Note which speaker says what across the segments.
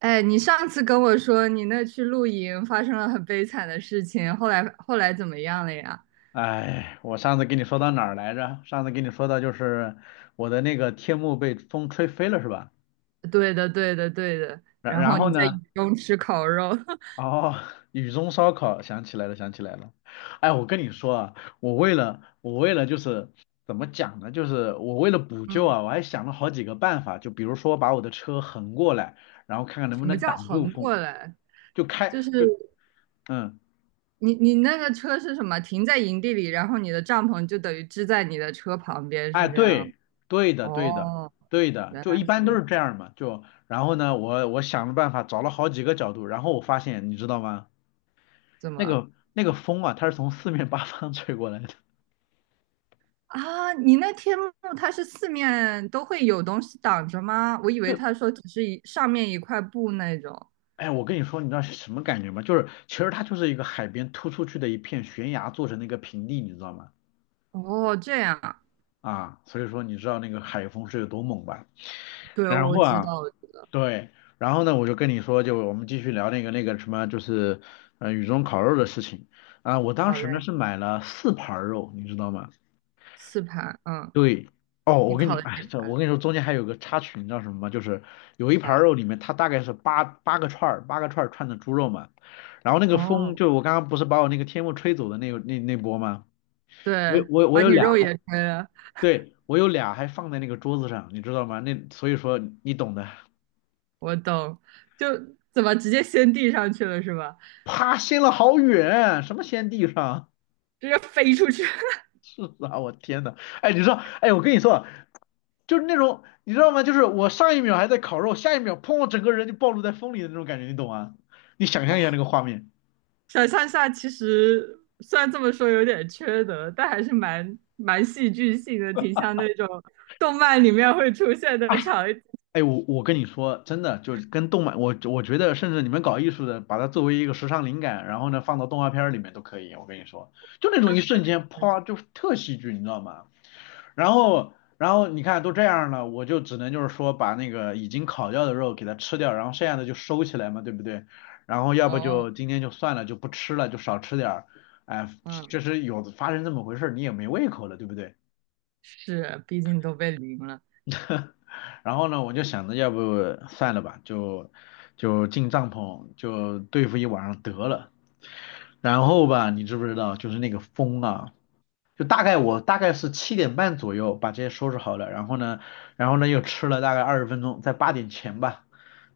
Speaker 1: 哎，你上次跟我说你那去露营发生了很悲惨的事情，后来怎么样了呀？
Speaker 2: 哎，我上次跟你说到哪儿来着？上次跟你说到就是我的那个天幕被风吹飞了，是吧？
Speaker 1: 对的，对的，对的。
Speaker 2: 然
Speaker 1: 然
Speaker 2: 然
Speaker 1: 后
Speaker 2: 后
Speaker 1: 你在
Speaker 2: 呢？
Speaker 1: 雨中吃烤肉，
Speaker 2: 哦，雨中烧烤，想起来了，想起来了。哎，我跟你说啊，我为了就是怎么讲呢？就是我为了补救
Speaker 1: 嗯，
Speaker 2: 啊，我还想了好几个办法，就比如说把我的车横过来，然后看看能不
Speaker 1: 什么
Speaker 2: 能
Speaker 1: 叫
Speaker 2: 挡住
Speaker 1: 横
Speaker 2: 风，
Speaker 1: 过来？
Speaker 2: 就开
Speaker 1: 就是
Speaker 2: 就嗯。
Speaker 1: 你那个车是什么？停在营地里，然后你的帐篷就等于支在你的车旁边，
Speaker 2: 哎，
Speaker 1: 是这样吗？
Speaker 2: 对，对的，对的，
Speaker 1: 哦，
Speaker 2: 对的，
Speaker 1: 原来
Speaker 2: 就一般都
Speaker 1: 如
Speaker 2: 是这
Speaker 1: 此，
Speaker 2: 样嘛。就然后呢，我想了办法，找了好几个角度，然后我发现，你知道吗？
Speaker 1: 怎
Speaker 2: 那
Speaker 1: 么
Speaker 2: 个那个风啊，它是从四面八方 吹过来的。
Speaker 1: 啊？你那天幕它是四面都会有东西挡着吗？我以为
Speaker 2: 就
Speaker 1: 他说只是一上面一块布那种。
Speaker 2: 哎，我跟你说，你知道是什么感觉吗？就是其实它就是一个海边突出去的一片悬崖做成的一个平地，你知道吗？
Speaker 1: 哦，这样，啊，
Speaker 2: 啊，所以说你知道那个海风是有多猛吧？
Speaker 1: 对，
Speaker 2: 然
Speaker 1: 我
Speaker 2: 后
Speaker 1: 知
Speaker 2: 啊。
Speaker 1: 道，我知道。
Speaker 2: 对，然后呢，我就跟你说，就我们继续聊那个什么，就是雨中烤肉的事情啊、我当
Speaker 1: 好
Speaker 2: 时呢
Speaker 1: 嘞，
Speaker 2: 是买了4盘儿肉，你知道吗？
Speaker 1: 四盘，嗯，
Speaker 2: 对，哦，
Speaker 1: 你
Speaker 2: 我跟
Speaker 1: 考
Speaker 2: 你，
Speaker 1: 了
Speaker 2: 哎，
Speaker 1: 几
Speaker 2: 这
Speaker 1: 盘？
Speaker 2: 我跟你说，中间还有个插曲，你知道什么吗？就是有一盘儿
Speaker 1: 啥？
Speaker 2: 肉里面，它大概是八个串儿，八个串儿串的猪肉嘛。然后那个风，
Speaker 1: 哦，
Speaker 2: 就我刚刚不是把我那个天幕吹走的那波吗？我有
Speaker 1: 对，
Speaker 2: 我有我
Speaker 1: 把
Speaker 2: 有
Speaker 1: 你
Speaker 2: 俩
Speaker 1: 肉
Speaker 2: 还，
Speaker 1: 也吹了。
Speaker 2: 对，我有俩还放在那个桌子上，你知道吗？那所以说你懂的，
Speaker 1: 我懂。就怎么直接先递上去了是吧？
Speaker 2: 啪，掀了好远，什么掀地上？
Speaker 1: 直接飞出去。
Speaker 2: 是啊，我天呐，哎，你知道，哎，我跟你说啊就是那种，你知道吗？就是我上一秒还在烤肉，下一秒砰，我整个人就暴露在风里的那种感觉，你懂吗？你想象一下那个画面。
Speaker 1: 想象下其实虽然这么说有点缺德，但还是蛮戏剧性的，挺像那种动漫里面会出现的场景。
Speaker 2: 哎，我跟你说，真的，就是跟动漫，我觉得，甚至你们搞艺术的，把它作为一个时尚灵感，然后呢，放到动画片儿里面都可以。我跟你说，就那种一瞬间，啪，就是特戏剧，你知道吗？然后，然后你看都这样了，我就只能就是说把那个已经烤掉的肉给它吃掉，然后剩下的就收起来嘛，对不对？然后要不
Speaker 1: 哦，
Speaker 2: 就今天就算了，就不吃了，就少吃点儿。哎，
Speaker 1: 嗯，
Speaker 2: 这是有的发生这么回事儿，你也没胃口了，对不对？
Speaker 1: 是，毕竟都被淋了。
Speaker 2: 然后呢，我就想着要不算了吧，就进帐篷就对付一晚上得了。然后吧，你知不知道，就是那个风啊，就大概我大概是7点半左右把这些收拾好了，然后呢又吃了大概20分钟，在8点前吧，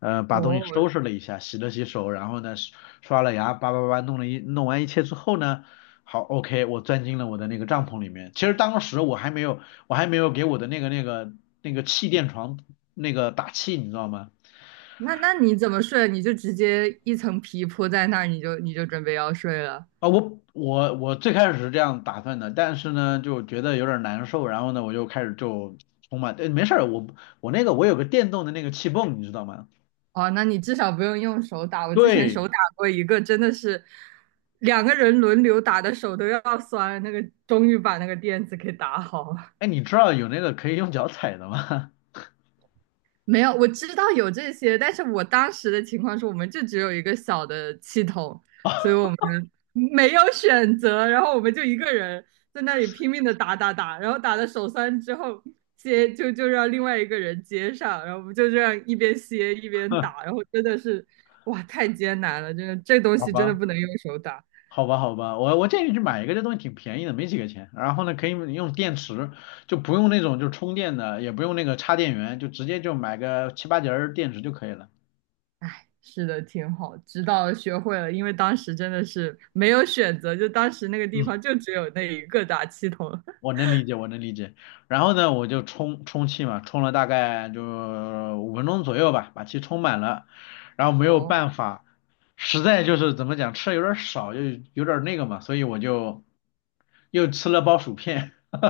Speaker 2: 把东西收
Speaker 1: 哦，
Speaker 2: 拾了一下，洗了洗手，然后呢刷了牙，叭叭叭弄完一切之后呢，好，OK，我钻进了我的那个帐篷里面。其实当时我还没有给我的那个那个气垫床那个打气，你知道吗？
Speaker 1: 那你怎么睡？你就直接一层皮铺在那儿，你就准备要睡了。
Speaker 2: 啊，我最开始是这样打算的，但是呢，就觉得有点难受，然后呢，我就开始就充满，哎，没事儿，我有个电动的那个气泵，你知道吗？
Speaker 1: 哦，那你至少不用用手打。我之前
Speaker 2: 对，
Speaker 1: 手打过一个，真的是两个人轮流打的手都要酸了，那个终于把那个垫子给打好了。
Speaker 2: 哎，你知道有那个可以用脚踩的吗？
Speaker 1: 没有，我知道有这些，但是我当时的情况是，我们就只有一个小的气筒，所以 我们没有选择，然后我们就一个人在那里拼命的打，然后打的手酸之后接就让另外一个人接上，然后我们就这样一边歇一边
Speaker 2: 哼
Speaker 1: 打，然后真的是哇，太艰难了，真的这东
Speaker 2: 好
Speaker 1: 西真的
Speaker 2: 吧，
Speaker 1: 不能用手打。
Speaker 2: 好吧，好吧，我建议你去买一个，这东西挺便宜的，没几个钱。然后呢，可以用电池，就不用那种就充电的，也不用那个插电源，就直接就买个七八节儿电池就可以了。
Speaker 1: 是的，挺好，直到学会了，因为当时真的是没有选择，就当时那个地
Speaker 2: 嗯。
Speaker 1: 方就只有那一个打气筒。
Speaker 2: 我 能理解，我能理解。然后呢，我就充充气嘛，充了大概就5分钟左右吧，把气充满了。然后没有办
Speaker 1: 哦，
Speaker 2: 法，实在就是怎么讲，吃的有点少，又有点那个嘛，所以我就又吃了包薯片。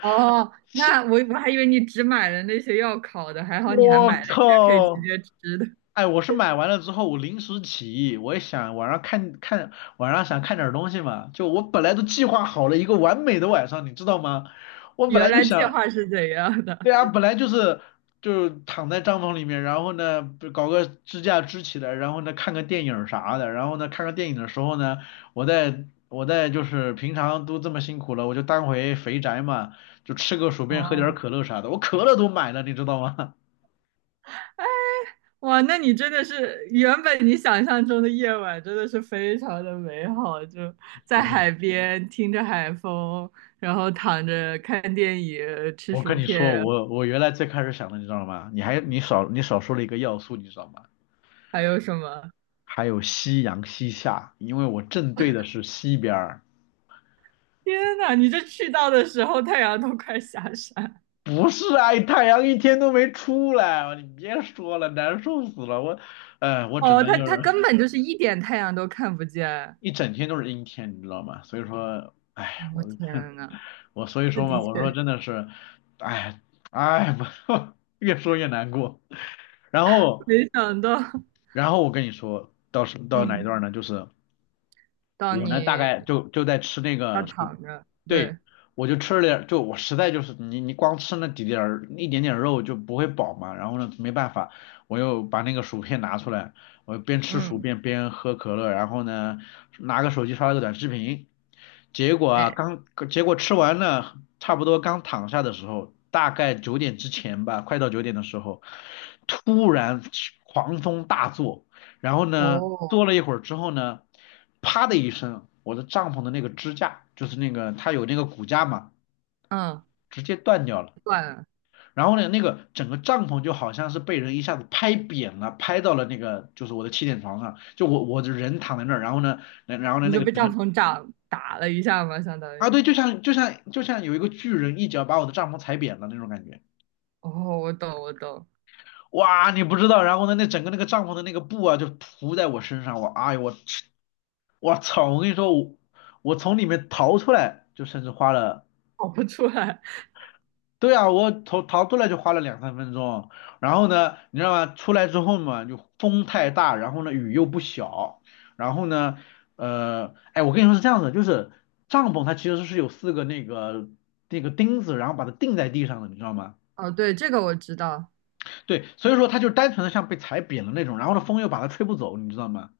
Speaker 1: 哦，那我还以为你只买了那些要烤的，还好你还买
Speaker 2: 我
Speaker 1: 了一些可以直
Speaker 2: 靠！
Speaker 1: 接吃的。
Speaker 2: 哎，我是买完了之后，我临时起意，我也想晚上看看，晚上想看点儿东西嘛。就我本来都计划好了一个完美的晚上，你知道吗？我本来
Speaker 1: 原
Speaker 2: 就
Speaker 1: 来计
Speaker 2: 想。
Speaker 1: 划是怎样的？
Speaker 2: 对啊，本来就是就躺在帐篷里面，然后呢不搞个支架支起来，然后呢看个电影儿啥的，然后呢看个电影的时候呢，我在我在就是平常都这么辛苦了，我就当回肥宅嘛，就吃个薯片，喝点儿
Speaker 1: 哦，
Speaker 2: 可乐啥的，我可乐都买了，你知道吗？
Speaker 1: 哇，那你真的是原本你想象中的夜晚真的是非常的美好，就 在
Speaker 2: 我
Speaker 1: 海边听着海风，然后躺着看电影、吃
Speaker 2: 我
Speaker 1: 薯
Speaker 2: 跟你
Speaker 1: 片，
Speaker 2: 说，我原来最开始想的，你知道吗？你少说了一个要素，你知道吗？
Speaker 1: 还有什么？
Speaker 2: 还有夕阳西下，因为我正对的是西边儿。
Speaker 1: 天呐，你这去到的时候太阳都快下山。
Speaker 2: 不是啊，太阳一天都没出来，你别说了，难受死了。我只
Speaker 1: 哦，
Speaker 2: 能
Speaker 1: 它
Speaker 2: 就
Speaker 1: 它
Speaker 2: 是
Speaker 1: 根本就是一点太阳都看不见。
Speaker 2: 一整天都是阴天，你知道吗？所以说，哎，
Speaker 1: 我、
Speaker 2: 我
Speaker 1: 天呐！
Speaker 2: 我所以
Speaker 1: 那
Speaker 2: 说嘛，
Speaker 1: 的
Speaker 2: 我说
Speaker 1: 确，
Speaker 2: 真的是，哎哎，我 越说越难过。然后
Speaker 1: 没想到，
Speaker 2: 我跟你说到哪一
Speaker 1: 嗯，
Speaker 2: 段呢？就是
Speaker 1: 当
Speaker 2: 我呢大
Speaker 1: 你
Speaker 2: 概就在吃那
Speaker 1: 要
Speaker 2: 个薯，
Speaker 1: 躺着，
Speaker 2: 对，
Speaker 1: 对，
Speaker 2: 我就吃了点儿就我实在就是你光吃那几点儿一点点肉就不会饱嘛，然后呢没办法，我又把那个薯片拿出来，我边吃薯
Speaker 1: 嗯，
Speaker 2: 片边喝可乐，然后呢拿个手机刷了个短视频，结果啊
Speaker 1: 哎，
Speaker 2: 刚结果吃完了差不多刚躺下的时候，大概九点之前吧，快到九点的时候，突然狂风大作。然后呢，
Speaker 1: 哦，
Speaker 2: 坐了一会儿之后呢，啪的一声，我的帐篷的那个支架，就是那个它有那个骨架嘛，
Speaker 1: 嗯，
Speaker 2: 直接断掉了。
Speaker 1: 算了，
Speaker 2: 然后呢，那个整个帐篷就好像是被人一下子拍扁了，拍到了那个就是我的气垫床上，就我的人躺在那儿，然后呢，然后呢
Speaker 1: 你
Speaker 2: 那
Speaker 1: 就
Speaker 2: 个
Speaker 1: 被
Speaker 2: 整
Speaker 1: 帐
Speaker 2: 个
Speaker 1: 篷打了一下嘛，相当
Speaker 2: 啊
Speaker 1: 于，
Speaker 2: 对，就像就像有一个巨人一脚把我的帐篷踩扁了那种感觉。
Speaker 1: 哦，我懂，我懂，
Speaker 2: 哇，你不知道，然后呢，那整个那个帐篷的那个布啊，就铺在我身上，我哎呦我去我操！我跟你说，我从里面逃出来，就甚至花了，
Speaker 1: 跑不出来，
Speaker 2: 对啊，我逃出来就花了2、3分钟，然后呢，你知道吗？出来之后嘛，就风太大，然后呢雨又不小，然后呢，哎，我跟你说是这样子，就是帐篷它其实是有4个那个钉子，然后把它钉在地上的，你知道吗？
Speaker 1: 哦，对，这个我知道，
Speaker 2: 对，所以说它就单纯的像被踩扁了那种，然后呢风又把它吹不走，你知道吗？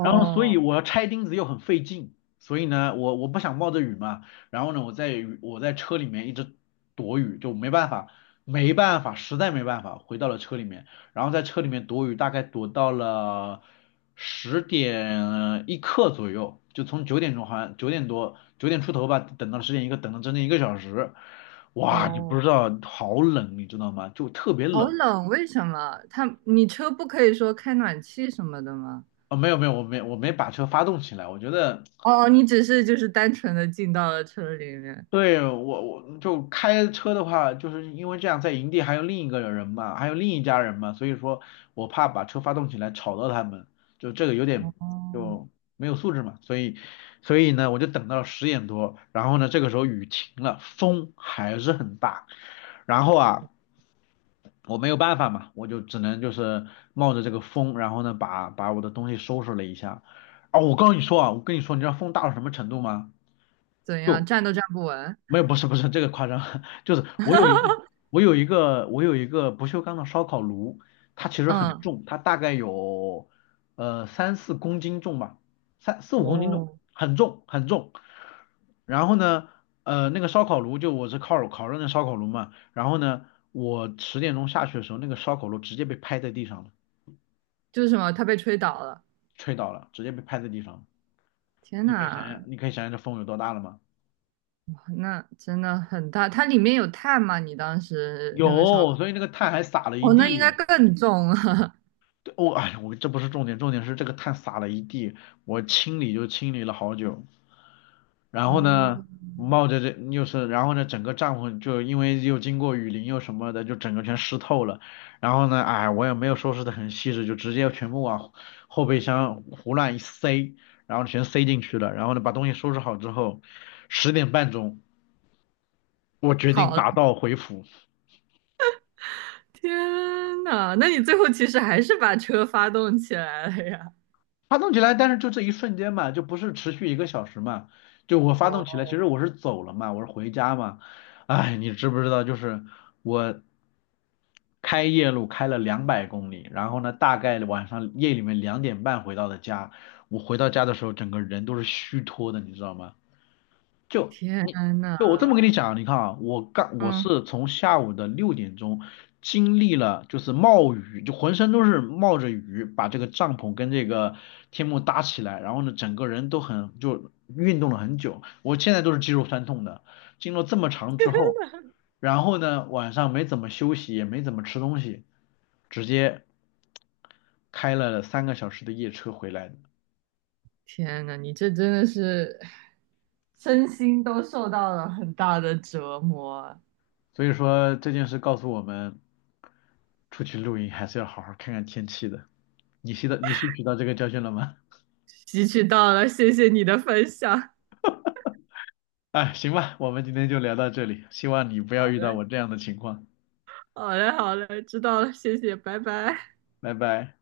Speaker 2: 然后所以我要拆钉子又很费劲，所以呢，我不想冒着雨嘛，然后呢，我在车里面一直躲雨，就没办法，没办法，实在没办法，回到了车里面，然后在车里面躲雨，大概躲到了十点一刻左右，就从9点钟好像9点多9点出头吧，等到十点一刻，等了整整1个小时，哇，你不
Speaker 1: 哦，
Speaker 2: 知道好冷，你知道吗？就特别
Speaker 1: 好
Speaker 2: 冷。
Speaker 1: 冷，为什么？他，你车不可以说开暖气什么的吗？
Speaker 2: 啊、没有没有，我没把车发动起来，我觉得
Speaker 1: 哦，你只是就是单纯的进到了车里面，
Speaker 2: 对，我就开车的话，就是因为这样在营地还有另一个人嘛，还有另一家人嘛，所以说我怕把车发动起来吵到他们，就这个有点
Speaker 1: 哦，
Speaker 2: 就没有素质嘛，所以呢，我就等到10点多，然后呢，这个时候雨停了，风还是很大，然后啊，我没有办法嘛，我就只能就是冒着这个风，然后呢，把我的东西收拾了一下。啊，我告诉你说啊，我跟你说，你知道风大到什么程度吗？
Speaker 1: 怎样，
Speaker 2: 就。
Speaker 1: 站都站不稳，
Speaker 2: 没有，不是这个夸张，就是我有一个 我有一个我有一个不锈钢的烧烤炉，它其实很
Speaker 1: 嗯。
Speaker 2: 重，它大概有三四公斤重吧，三四五公斤重，
Speaker 1: 哦，
Speaker 2: 很重很重。然后呢，那个烧烤炉就我是烤烤肉那烧烤炉嘛，然后呢，我10点钟下去的时候，那个烧烤炉直接被拍在地上了，
Speaker 1: 就是什么，他被吹倒了。
Speaker 2: 吹倒了，直接被拍在地上了。
Speaker 1: 天
Speaker 2: 你可以想想，
Speaker 1: 呐，
Speaker 2: 你可以想想这风有多大了吗？
Speaker 1: 哇那真的很大。它里面有碳吗？你当时那个烧
Speaker 2: 有，
Speaker 1: 烤？
Speaker 2: 所以那个碳还撒了一
Speaker 1: 哦，那应该
Speaker 2: 地。
Speaker 1: 更重了，
Speaker 2: 对我哎呀，我这不是重点，重点是这个碳撒了一地，我清理就清理了好久。然
Speaker 1: 哦，
Speaker 2: 后呢，冒着这又是，然后呢，整个帐篷就因为又经过雨淋又什么的，就整个全湿透了。然后呢，哎，我也没有收拾的很细致，就直接全部往后备箱胡乱一塞，然后全塞进去了。然后呢，把东西收拾好之后，10点半钟，我决定
Speaker 1: 跑了。
Speaker 2: 打道回府。
Speaker 1: 天呐，那你最后其实还是把车发动起来了呀？
Speaker 2: 发动起来，但是就这一瞬间嘛，就不是持续一个小时嘛。就我发动起来，
Speaker 1: 哦，
Speaker 2: 其实我是走了嘛，我是回家嘛。哎，你知不知道？就是我开夜路开了200公里，然后呢，大概晚上夜里面2点半回到的家。我回到家的时候，整个人都是虚脱的，你知道吗？就
Speaker 1: 天
Speaker 2: 你
Speaker 1: 呐，
Speaker 2: 就我这么跟你讲，你看啊，我
Speaker 1: 嗯，
Speaker 2: 是从下午的6点钟经历了就是冒雨，就浑身都是冒着雨，把这个帐篷跟这个天幕搭起来，然后呢，整个人都很就运动了很久，我现在都是肌肉酸痛的。经过这么长之后，然后呢，晚上没怎么休息，也没怎么吃东西，直接开了3个小时的夜车回来的。
Speaker 1: 天呐，你这真的是身心都受到了很大的折磨啊，
Speaker 2: 所以说这件事告诉我们，出去露营还是要好好看看天气的。你吸取到这个教训了吗？
Speaker 1: 吸取到了，谢谢你的分享。
Speaker 2: 哎，行吧，我们今天就聊到这里，希望你不要遇到我这样的情况。
Speaker 1: 好嘞，好嘞，知道了，谢谢，拜拜。
Speaker 2: 拜拜。